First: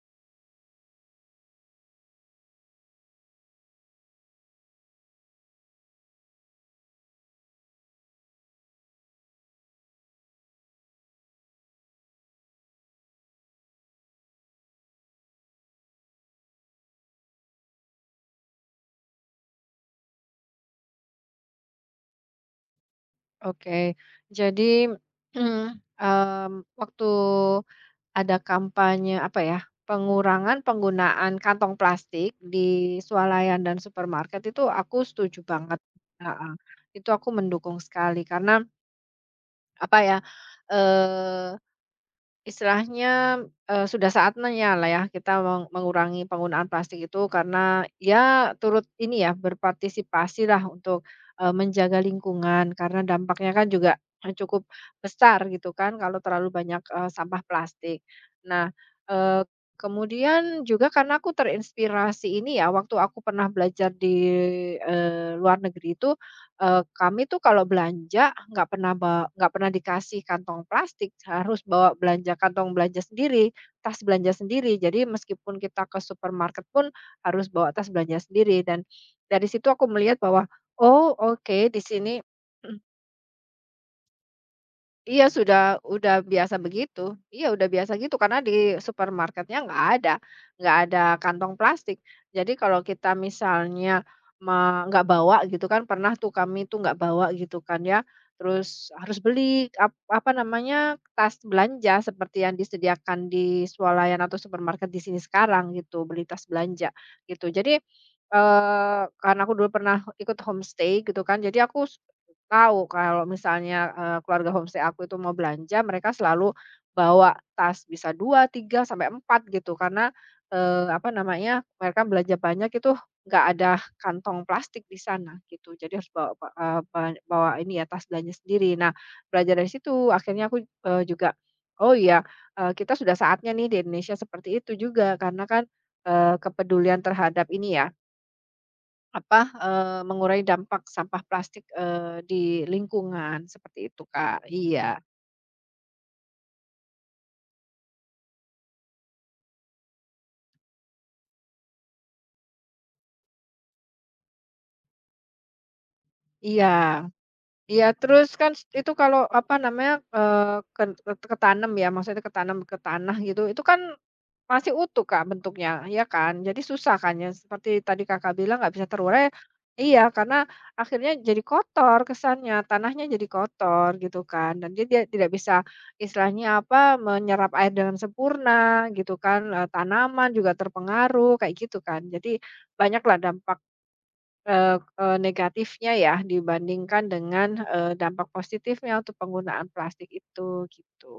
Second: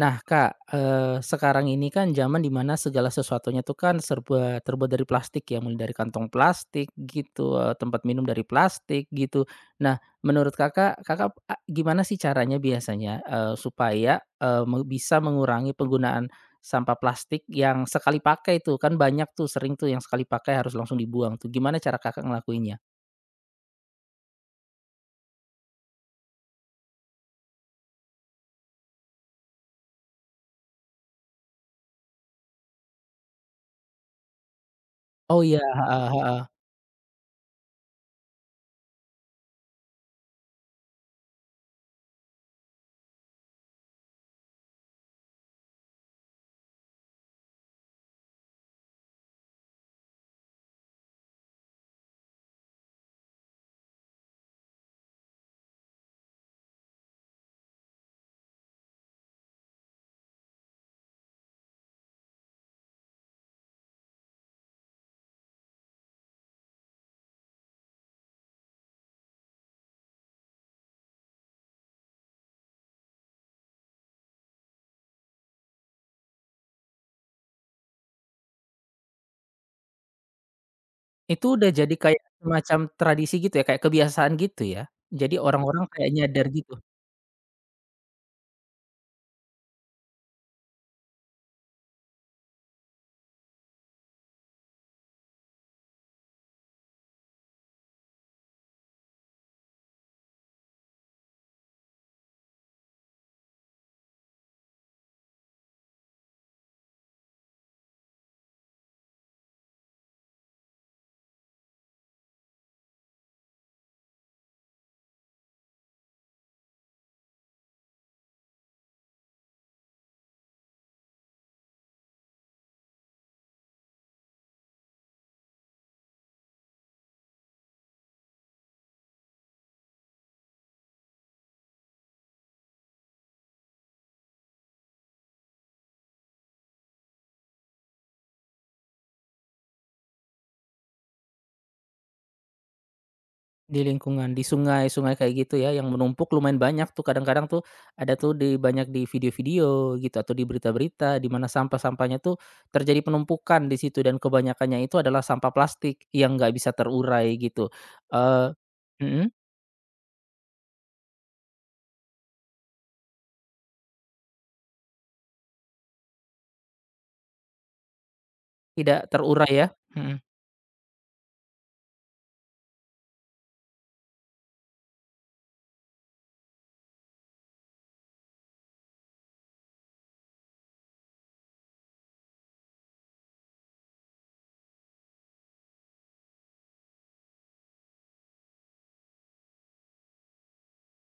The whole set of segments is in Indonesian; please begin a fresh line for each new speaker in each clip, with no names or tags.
Nah, Kak, sekarang ini kan zaman dimana segala sesuatunya tuh kan serba terbuat dari plastik ya, mulai dari kantong plastik gitu, tempat minum dari plastik gitu. Nah, menurut Kakak, Kakak a gimana sih caranya biasanya, supaya, eee, me bisa mengurangi penggunaan sampah plastik yang sekali pakai tuh, kan banyak tuh, sering tuh yang sekali pakai harus langsung dibuang tuh. Gimana cara Kakak ngelakuinnya?
Oke, jadi, waktu ada kampanye, apa ya, pengurangan penggunaan kantong plastik di swalayan dan supermarket itu aku setuju
Oh, iya,
banget,
heeh, heeh.
heeh. Itu aku mendukung sekali karena, apa ya, istilahnya, sudah saatnya lah ya kita mengurangi penggunaan plastik itu karena ya turut ini ya berpartisipasi lah untuk, menjaga lingkungan karena dampaknya kan juga cukup besar gitu kan kalau terlalu banyak, sampah plastik. Nah, eee, kemudian juga karena aku terinspirasi ini ya waktu aku pernah belajar di, luar negeri itu. Kami tuh kalau belanja nggak pernah dikasih kantong plastik, harus bawa kantong belanja sendiri, tas belanja sendiri. Jadi meskipun kita ke supermarket pun harus bawa tas belanja sendiri, dan dari situ aku melihat bahwa, oh
Itu
oke
udah
di
jadi
sini.
kayak semacam tradisi gitu ya, kayak kebiasaan gitu ya?
Iya
Jadi
sudah
orang-orang kayak
udah
nyadar
biasa
gitu
begitu. Iya udah biasa gitu karena di supermarketnya nggak ada kantong plastik. Jadi kalau kita misalnya me nggak bawa gitu kan, pernah tuh kami tuh nggak bawa gitu kan ya, terus harus beli apa namanya, tas belanja seperti yang disediakan di swalayan atau supermarket di sini sekarang gitu, beli tas belanja gitu. Jadi, karena aku dulu pernah ikut homestay gitu kan, jadi aku tahu kalau misalnya, keluarga homestay aku itu mau belanja, mereka selalu bawa tas bisa 2 3 sampai 4 gitu karena, apa namanya, mereka belanja banyak itu nggak ada kantong plastik di sana gitu. Jadi harus bawa ba eee, ba bawa ini ya, tas belanja sendiri. Nah, belajar dari situ akhirnya aku, juga, oh iya, kita sudah saatnya nih di Indonesia seperti itu juga karena kan, kepedulian terhadap ini ya, apa, mengurangi dampak sampah plastik, di lingkungan,
di
seperti itu,
lingkungan, di
Kak. Iya
sungai-sungai kayak gitu ya yang menumpuk lumayan banyak tuh kadang-kadang tuh ada tuh di banyak di video-video gitu atau di berita-berita di mana sampah-sampahnya tuh terjadi penumpukan di situ dan kebanyakannya itu adalah sampah plastik yang nggak bisa
iya
terurai gitu.
iya, terus
eee
kan itu kalau,
mhm.
apa namanya, ken ke ketanam ya, maksudnya ketanam ke tanah gitu, itu kan masih utuh, Kak, bentuknya, ya kan? Jadi susah kan ya, seperti tadi Kakak bilang nggak bisa
Tidak
terurai,
terurai ya?
iya,
Mhm.
karena akhirnya jadi kotor kesannya, tanahnya jadi kotor gitu kan, dan dia dia tidak bisa istilahnya, apa, menyerap air dengan sempurna gitu kan, tanaman juga terpengaruh, kayak gitu kan. Jadi banyaklah dampak, eee eee, negatifnya ya dibandingkan dengan, dampak positifnya untuk penggunaan plastik itu, gitu.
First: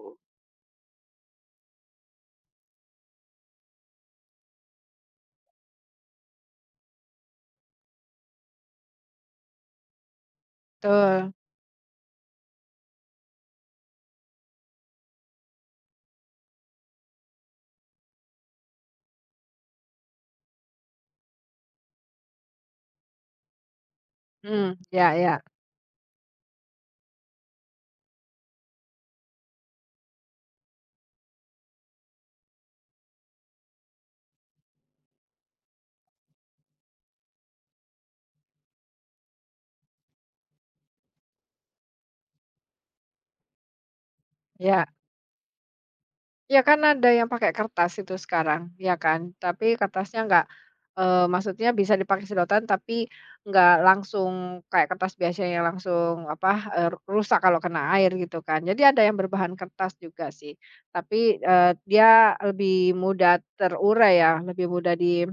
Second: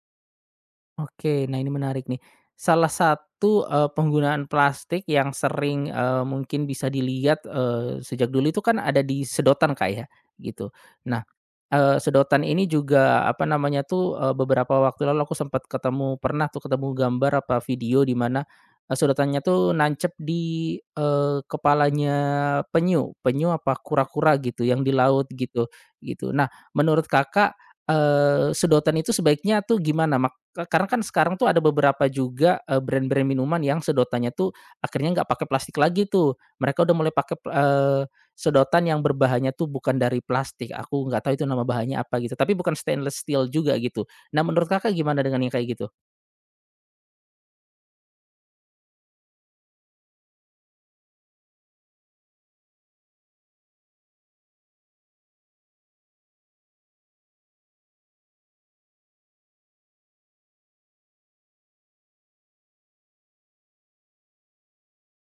Oke, nah ini menarik nih. Salah satu, penggunaan plastik yang sering, mungkin bisa dilihat, sejak dulu itu kan ada di sedotan, kayak gitu. Nah,
Betul,
sedotan ini juga, apa namanya tuh, beberapa waktu lalu aku sempat ketemu pernah tuh ketemu gambar apa video di mana, sedotannya tuh nancep di, kepalanya penyu penyu apa kura-kura gitu
mhm,
yang di
ya
laut
ya,
gitu gitu. Nah, menurut Kakak, sedotan itu sebaiknya tuh gimana? Karena kan sekarang tuh ada beberapa juga, brand-brand minuman yang sedotannya tuh akhirnya nggak pakai plastik lagi tuh. Mereka udah mulai pakai sedotan yang berbahannya tuh bukan dari plastik, aku nggak tahu itu nama bahannya apa gitu, tapi bukan stainless steel juga gitu. Nah menurut
iya.
Kakak gimana dengan yang kayak gitu?
Ya kan ada yang pakai kertas itu sekarang, ya kan? Tapi kertasnya nggak, maksudnya bisa dipakai sedotan tapi nggak langsung kayak kertas biasa yang langsung apa, rusak kalau kena air gitu kan. Jadi ada yang berbahan kertas juga sih, tapi, dia lebih mudah terurai ya, lebih mudah di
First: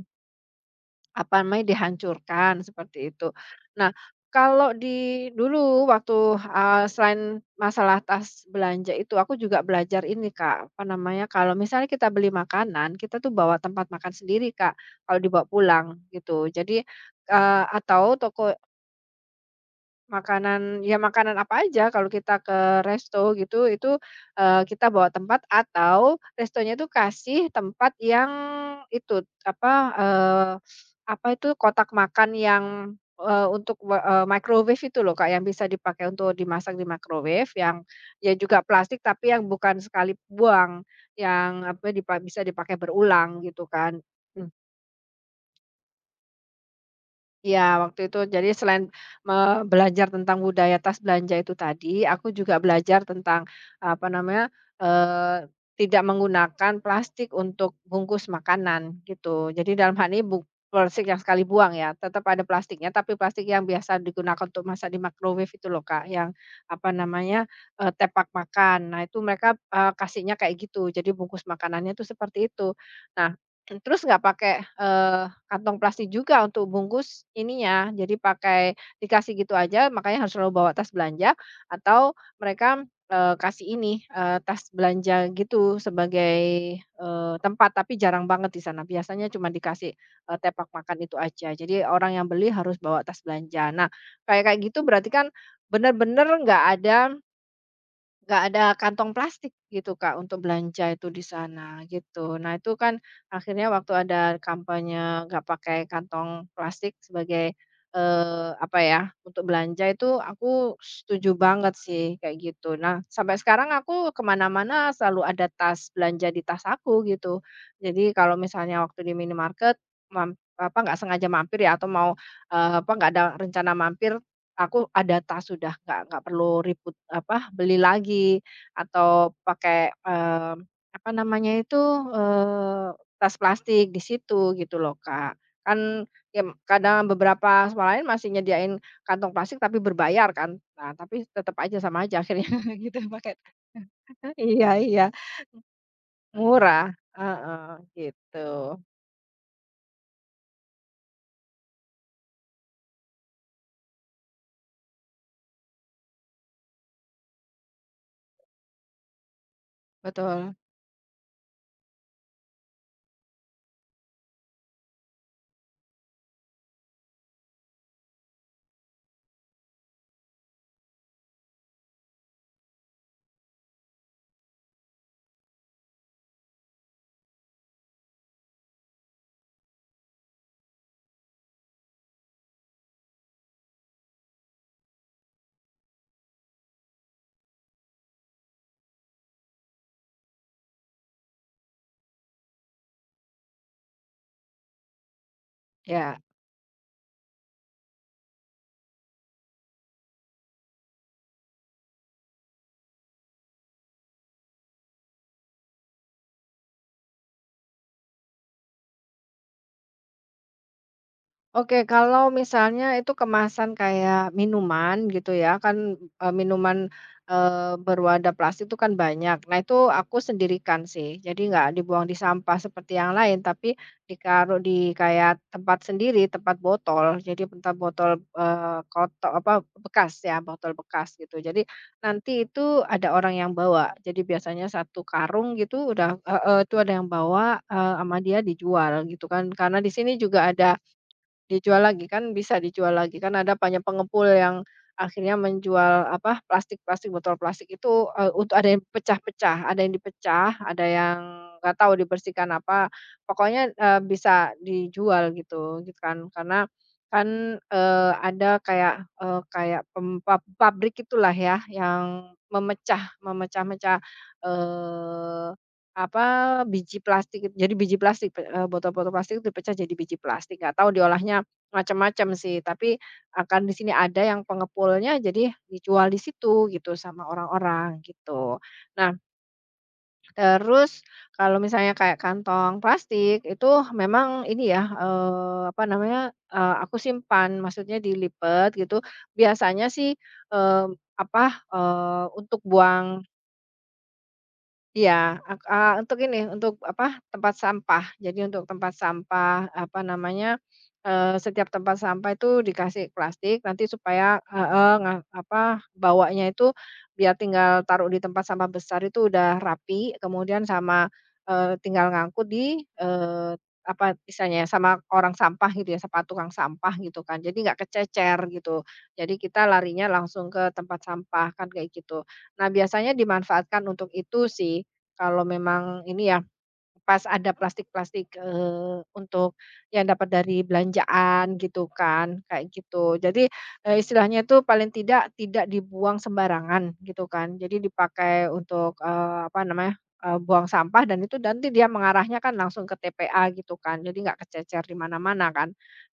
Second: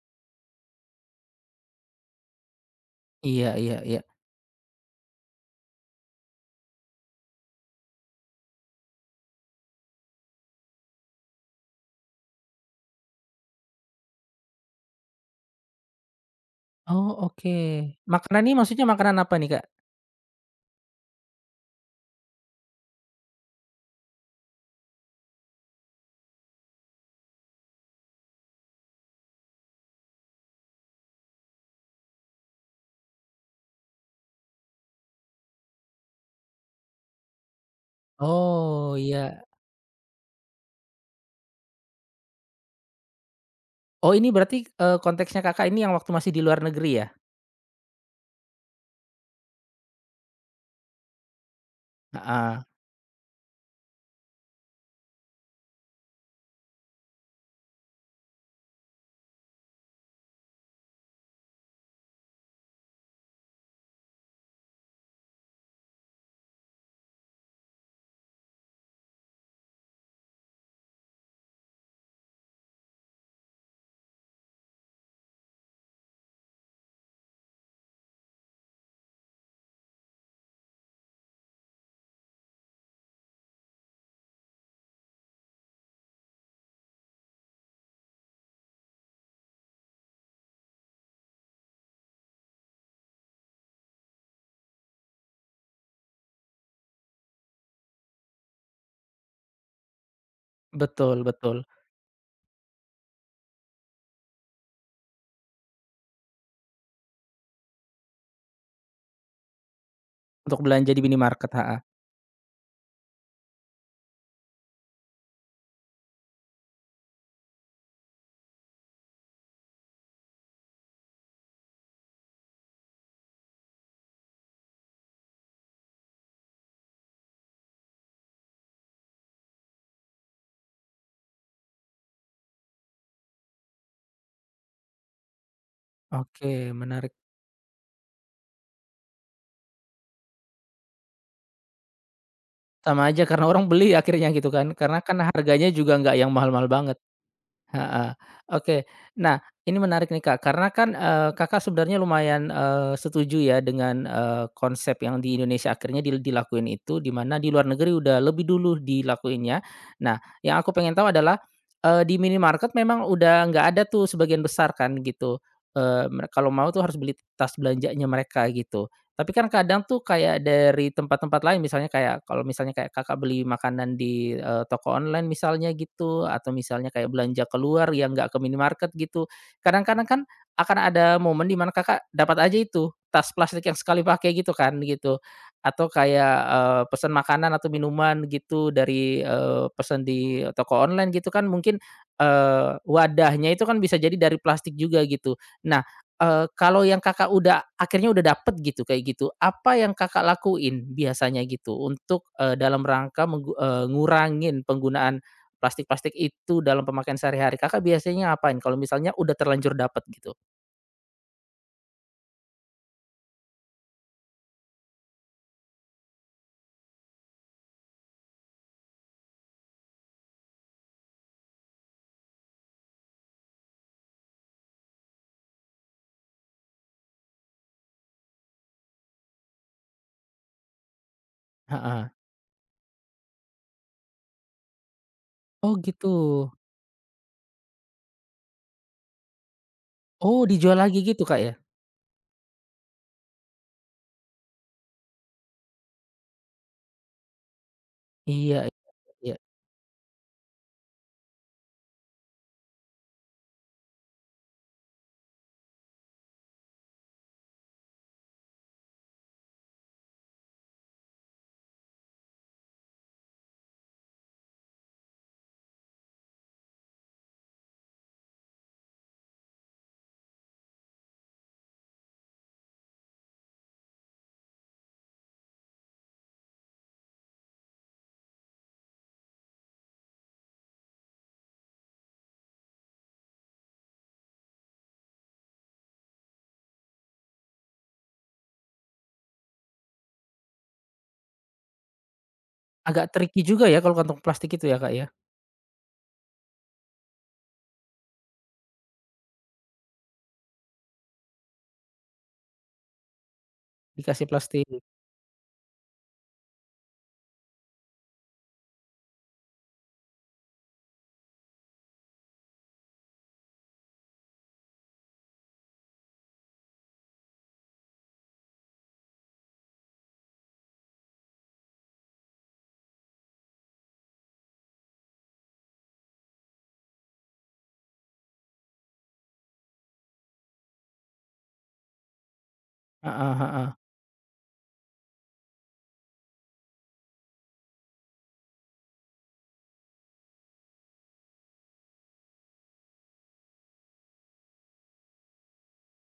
apa namanya, dihancurkan seperti itu.
Iya, iya,
Nah,
iya.
kalau di dulu waktu, selain masalah tas belanja itu aku juga belajar ini Kak, apa namanya, kalau misalnya kita beli makanan, kita tuh bawa tempat makan sendiri, Kak, kalau dibawa pulang gitu. Jadi,
Oh, oke.
atau
Makanan
toko.
ini maksudnya makanan apa nih, Kak?
Makanan ya makanan apa aja kalau kita ke resto gitu, itu, kita bawa tempat atau restonya itu kasih tempat yang itu, apa, eee, apa itu, kotak makan yang, untuk microwave itu loh, Kak, yang bisa dipakai untuk dimasak di microwave, yang ya juga
Oh,
plastik tapi
iya.
yang bukan sekali buang, yang apa, bisa dipakai berulang gitu kan.
Oh ini berarti, konteksnya Kakak ini yang waktu masih di luar negeri ya?
Iya, waktu itu jadi selain me belajar tentang budaya tas belanja itu tadi, aku
Heeh,
juga belajar tentang, apa namanya, tidak menggunakan plastik untuk bungkus makanan, gitu. Jadi dalam hal ini plastik yang sekali buang ya, tetap ada plastiknya, tapi plastik yang biasa digunakan untuk masak di microwave itu loh, Kak, yang, apa namanya, tepak makan. Nah, itu mereka, kasihnya kayak gitu, jadi bungkus makanannya itu seperti itu. Nah, terus nggak pakai, eh, kantong plastik juga untuk bungkus ininya, jadi pakai dikasih gitu aja, makanya harus selalu bawa tas belanja, atau mereka, kasih ini, tas belanja gitu sebagai, tempat, tapi jarang banget di sana, biasanya cuma dikasih, tepak makan itu aja. Jadi orang yang beli harus bawa tas belanja. Nah, kayak kayak gitu berarti kan benar-benar nggak ada. Nggak ada kantong plastik gitu, Kak, untuk belanja itu
betul,
di
betul,
sana, gitu. Nah, itu kan akhirnya waktu ada kampanye nggak pakai kantong plastik sebagai, apa ya, untuk belanja itu
untuk
aku
belanja di
setuju
minimarket,
banget
ha?
sih kayak gitu. Nah, sampai sekarang aku kemana mana selalu ada tas, belanja di tas aku gitu. Jadi kalau misalnya waktu di minimarket, apa, nggak sengaja mampir ya atau mau, apa, nggak ada rencana mampir. Aku ada tas sudah, nggak perlu ribut, apa, beli lagi atau pakai, apa namanya itu, tas plastik di situ gitu loh, Kak. Kan ya
Oke,
kadang
menarik.
beberapa sekolah lain masih nyediain kantong plastik tapi berbayar kan. Nah, tapi tetap aja sama aja akhirnya gitu
Sama aja
pakai.
karena orang beli akhirnya gitu
Iya
kan,
iya,
karena kan harganya juga nggak yang mahal-mahal
murah,
banget,
heeh,
heeh.
gitu.
Oke, nah ini menarik nih Kak, karena kan, Kakak sebenarnya lumayan, setuju ya dengan, konsep yang di Indonesia akhirnya dilakuin itu, di mana di luar negeri udah lebih dulu dilakuinnya. Nah,
Betul,
yang aku pengen tahu adalah, di minimarket memang udah nggak ada tuh sebagian besar kan gitu, eee, mere kalau mau tuh harus beli tas belanjanya mereka gitu. Tapi kan kadang tuh kayak dari tempat-tempat lain misalnya kayak kalau misalnya kayak Kakak beli makanan di, toko online misalnya gitu atau misalnya kayak belanja keluar yang nggak ke minimarket gitu. Kadang-kadang kan akan ada momen di mana Kakak dapat aja itu tas plastik yang sekali pakai gitu kan gitu. Atau kayak, pesan makanan atau minuman gitu dari, pesan di toko online gitu kan mungkin, wadahnya itu kan bisa jadi dari plastik juga gitu. Nah,
ya.
Kalau yang Kakak udah akhirnya udah dapet gitu, kayak gitu, apa yang Kakak lakuin biasanya gitu untuk, dalam rangka ngurangin penggunaan plastik-plastik itu dalam pemakaian sehari-hari? Kakak biasanya ngapain kalau misalnya udah terlanjur dapet gitu?
Oke, kalau misalnya itu kemasan kayak minuman gitu ya, kan, minuman, berwadah plastik itu kan banyak. Nah, itu aku sendirikan sih. Jadi nggak dibuang di sampah seperti yang lain, tapi ditaruh di kayak tempat sendiri, tempat botol. Jadi tempat botol, koto apa, bekas ya, botol bekas gitu. Jadi
Heeh.
nanti itu ada orang yang bawa. Jadi biasanya satu karung
Oh
gitu
gitu.
udah, heeh, itu ada yang bawa, sama dia dijual gitu kan. Karena di sini juga
Oh
ada.
dijual lagi gitu, Kak, ya?
Dijual lagi kan bisa dijual lagi, kan ada banyak pengepul yang akhirnya menjual apa, plastik-plastik, botol plastik itu, untuk
Iya,
ada yang
iya, iya.
pecah-pecah, ada yang dipecah, ada yang nggak tahu dibersihkan apa, pokoknya, bisa dijual gitu gitu kan. Karena kan, ada kayak, kayak pem pab pabrik itulah ya yang memecah-mecah, eee, apa, biji plastik jadi biji plastik, botol-botol plastik itu dipecah jadi biji plastik, nggak tahu diolahnya. Macam-macam sih, tapi, akan di sini ada yang pengepulnya jadi dijual di situ gitu sama orang-orang gitu. Nah, terus kalau misalnya kayak kantong plastik itu memang ini ya, apa namanya, aku simpan, maksudnya dilipat gitu. Biasanya sih, eee, apa, untuk
Agak
buang.
tricky juga ya kalau kantong plastik itu ya, Kak, ya?
Iya, untuk ini, untuk apa, tempat sampah. Jadi untuk tempat sampah, apa namanya, setiap tempat sampah itu dikasih plastik nanti
Dikasih
supaya
plastik.
heeh, nga apa, bawanya itu biar tinggal taruh di tempat sampah besar itu udah rapi, kemudian sama, tinggal ngangkut di, apa istilahnya ya, sama orang sampah gitu ya, sama tukang sampah gitu kan. Jadi nggak kececer gitu. Jadi kita larinya langsung ke tempat sampah, kan kayak gitu. Nah biasanya dimanfaatkan untuk itu sih. Kalau memang ini ya, pas ada plastik-plastik, untuk yang dapat dari belanjaan gitu kan, kayak gitu.
Heeh,
Jadi,
heeh.
istilahnya itu paling tidak, tidak dibuang sembarangan gitu kan. Jadi dipakai untuk, apa namanya, buang sampah dan itu nanti dia mengarahnya kan langsung ke TPA gitu kan, jadi nggak kececer di mana-mana kan.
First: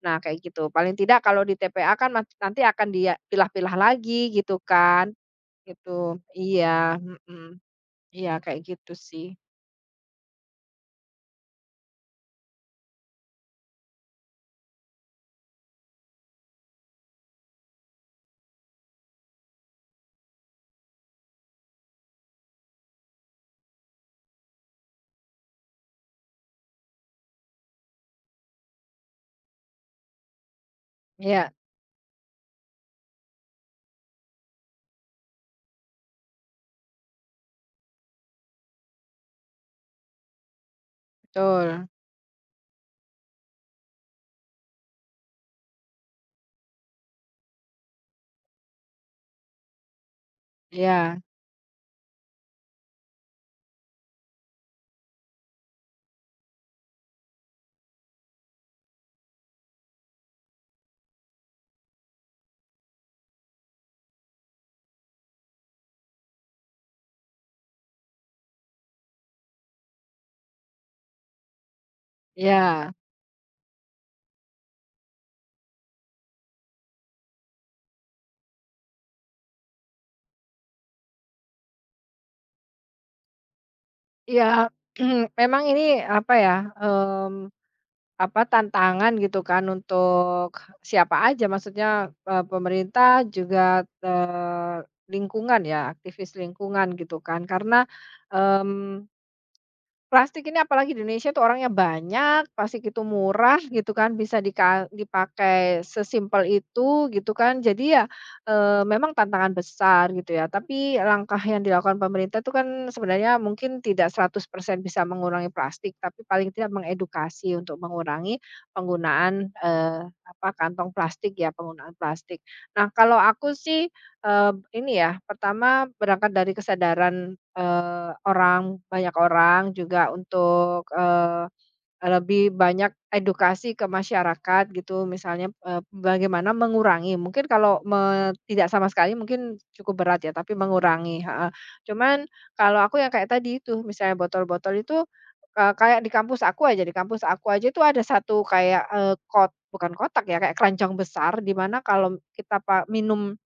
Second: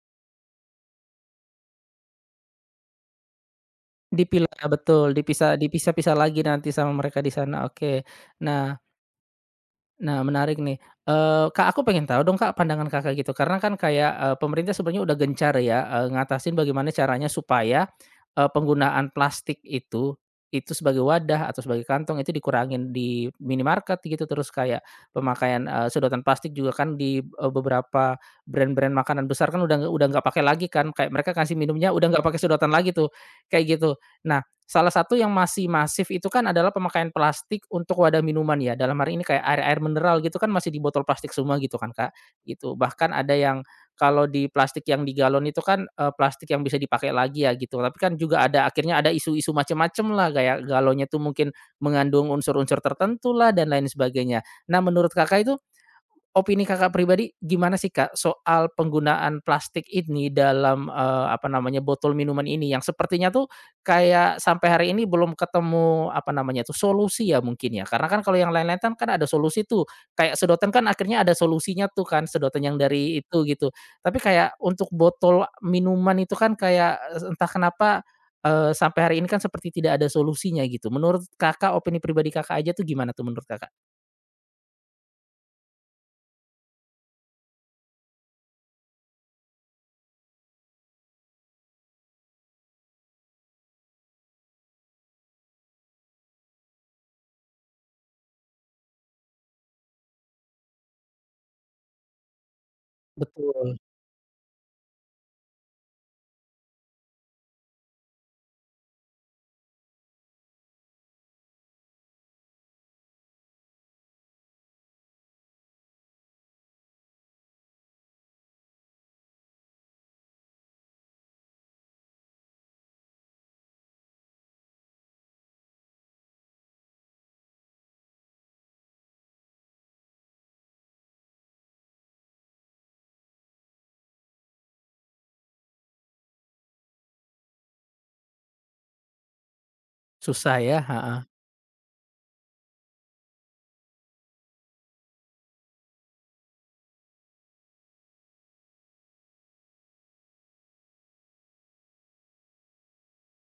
Nah kayak gitu, paling tidak kalau di TPA kan nanti akan dia pilah-pilah lagi gitu
Dipilah
kan,
betul, dipisah-pisah
gitu.
lagi nanti sama
Iya,
mereka di sana,
mhm,
oke.
iya kayak
Nah
gitu sih.
Nah, menarik nih. Kak, aku pengen tahu dong, Kak, pandangan Kakak gitu. Karena kan kayak, pemerintah sebenarnya udah gencar ya, ngatasin bagaimana caranya supaya, penggunaan plastik itu sebagai wadah atau sebagai kantong itu dikurangin di minimarket gitu, terus kayak pemakaian, sedotan plastik juga kan di, beberapa brand-brand makanan besar kan udah nggak pakai lagi kan, kayak mereka
Iya,
kasih minumnya udah nggak pakai sedotan lagi tuh, kayak gitu. Nah, salah satu yang masih masif itu kan adalah pemakaian plastik untuk wadah minuman ya, dalam hari ini kayak air-air mineral gitu kan masih di botol plastik semua gitu
betul.
kan, Kak, gitu. Bahkan ada yang kalau di plastik yang di galon itu kan, plastik yang bisa dipakai lagi ya gitu, tapi kan juga ada akhirnya ada isu-isu macam macem lah, kayak galonnya
Iya
tuh mungkin mengandung unsur-unsur tertentu lah dan lain sebagainya. Nah, menurut Kakak itu opini Kakak pribadi gimana sih, Kak, soal penggunaan plastik ini dalam, apa namanya, botol minuman ini yang sepertinya tuh kayak sampai hari ini belum ketemu, apa namanya tuh, solusi ya mungkin ya? Karena kan kalau yang lain-lain kan kan ada solusi tuh, kayak sedotan kan akhirnya ada solusinya tuh kan, sedotan yang
iya
dari itu gitu. Tapi kayak untuk botol minuman itu kan kayak es entah kenapa, sampai hari ini kan seperti tidak ada solusinya gitu. Menurut Kakak, opini pribadi Kakak aja tuh gimana tuh menurut Kakak?
iya, memang ini apa ya, mmm, apa, tantangan gitu kan untuk siapa aja maksudnya, pemerintah juga, eee, lingkungan ya, aktivis lingkungan gitu kan karena, mmm plastik ini apalagi di Indonesia tuh orangnya banyak, plastik itu murah
Betul,
gitu kan, bisa dipakai sesimpel itu gitu kan. Jadi ya, memang tantangan besar gitu ya, tapi langkah yang dilakukan pemerintah itu kan sebenarnya mungkin tidak 100% bisa mengurangi plastik, tapi paling tidak mengedukasi untuk mengurangi penggunaan, apa, kantong plastik ya, penggunaan plastik. Nah, kalau aku sih, ini ya, pertama berangkat dari kesadaran, orang banyak orang juga untuk, lebih banyak edukasi ke masyarakat gitu misalnya, bagaimana mengurangi, mungkin kalau tidak sama sekali mungkin cukup berat ya, tapi
susah ya? Heeh.
mengurangi, heeh. Cuman kalau aku yang kayak tadi itu misalnya botol-botol itu, kayak di kampus aku aja, di kampus aku aja itu ada satu kayak, kot bukan kotak ya, kayak keranjang besar di mana kalau kita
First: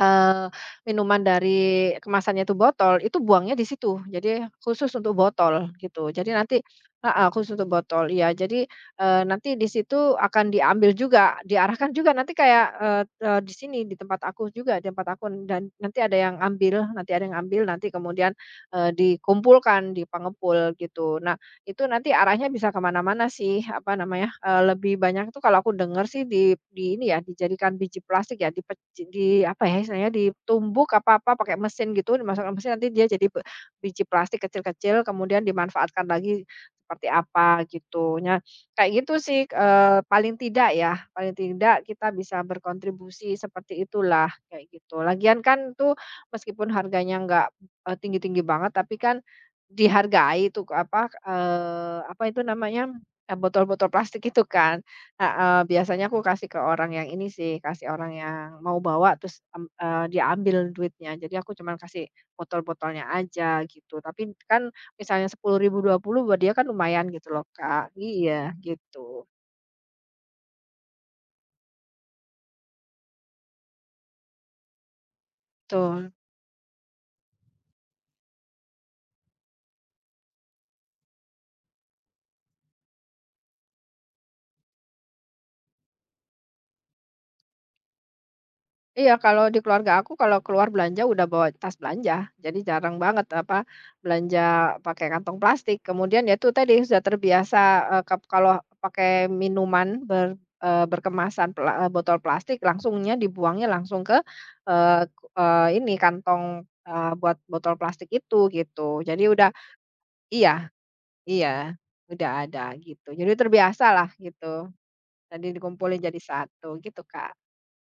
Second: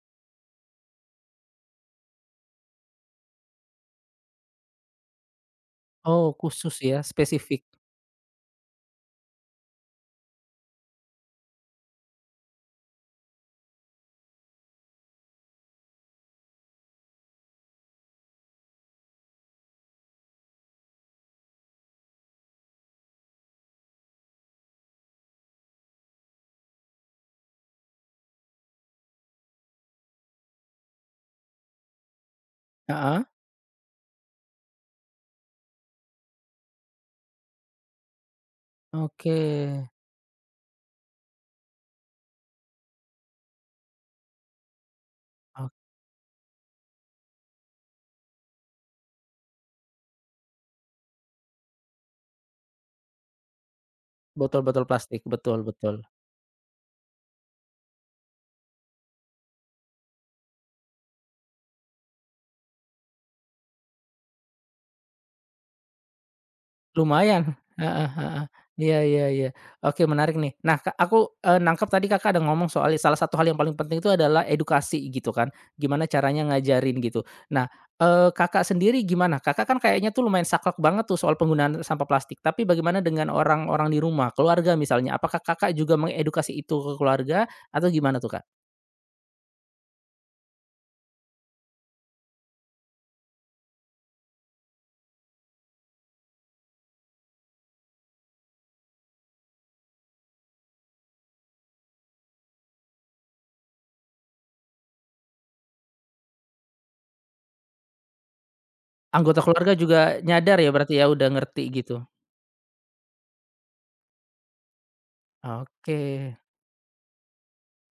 Eee, minuman dari kemasannya itu botol, itu buangnya di situ. Jadi khusus untuk botol gitu. Jadi
Oh,
nanti
khusus ya,
heeh, khusus
spesifik.
untuk botol, iya. Jadi, nanti di situ akan diambil juga, diarahkan juga nanti kayak, eee eee, di sini di tempat aku juga, di tempat aku dan nanti ada yang ambil nanti ada yang ambil, nanti kemudian, dikumpulkan di pengepul gitu. Nah itu nanti arahnya bisa kemana mana-mana sih, apa namanya, lebih banyak tuh kalau aku denger sih di ini ya, dijadikan biji plastik ya, dipec di apa ya istilahnya, ditumbuk apa apa pakai mesin gitu, dimasukkan mesin nanti dia
Heeh.
jadi biji plastik kecil-kecil kemudian dimanfaatkan lagi seperti apa gitu. Nah, kayak gitu
Oke,
sih, paling tidak ya, paling tidak kita bisa berkontribusi seperti itulah, kayak gitu. Lagian
ok,
kan tuh meskipun harganya nggak, tinggi-tinggi banget tapi kan dihargai itu apa, apa itu namanya, botol-botol plastik itu kan,
botol-botol plastik, betul,
heeh,
betul.
biasanya aku kasih ke orang yang ini sih, kasih orang yang mau bawa terus, dia ambil duitnya. Jadi aku cuman kasih botol-botolnya aja gitu, tapi kan misalnya 10.000 20 buat dia kan lumayan gitu loh,
Lumayan,
Kak.
heeh, heeh.
Iya
Iya, iya,
gitu,
iya. Oke, menarik nih. Nah, Kak, aku, nangkep tadi Kakak ada ngomong soal salah satu hal yang paling penting itu adalah edukasi gitu kan, gimana
betul.
caranya ngajarin gitu. Nah, Kakak sendiri gimana? Kakak kan kayaknya tuh lumayan saklek banget tuh soal penggunaan sampah plastik, tapi bagaimana dengan orang-orang di rumah, keluarga misalnya? Apakah Kakak juga mengedukasi itu ke keluarga atau gimana tuh, Kak?
Iya, kalau di keluarga aku kalau keluar belanja udah bawa tas belanja. Jadi jarang banget apa belanja pakai kantong plastik. Kemudian ya itu tadi sudah terbiasa, kalau pakai minuman berkemasan botol plastik langsungnya dibuangnya langsung ke, eee, eee, ini kantong, buat botol plastik itu gitu. Jadi
Anggota
udah.
keluarga juga nyadar
Iya
ya berarti ya, udah ngerti
iya,
gitu?
udah ada gitu. Jadi terbiasa lah gitu. Tadi
Oke,
dikumpulin jadi satu gitu, Kak.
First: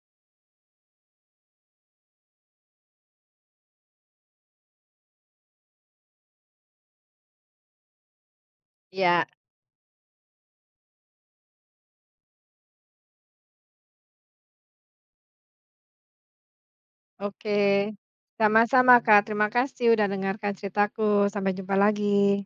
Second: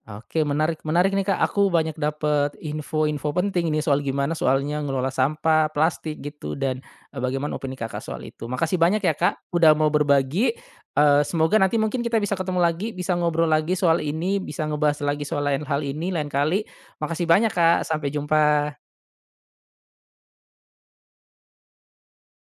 oke, menarik menarik nih Kak, aku banyak dapet info-info penting ini soal gimana soalnya ngelola sampah plastik gitu dan, bagaimana opini Kakak soal itu. Makasih banyak ya
Iya.
Kak, udah mau berbagi, semoga nanti mungkin kita bisa ketemu lagi, bisa ngobrol lagi soal ini, bisa ngebahas lagi soal lain hal ini lain kali. Makasih banyak
Oke,
Kak, sampai jumpa.
sama-sama Kak, terima kasih udah dengarkan ceritaku, sampai jumpa lagi.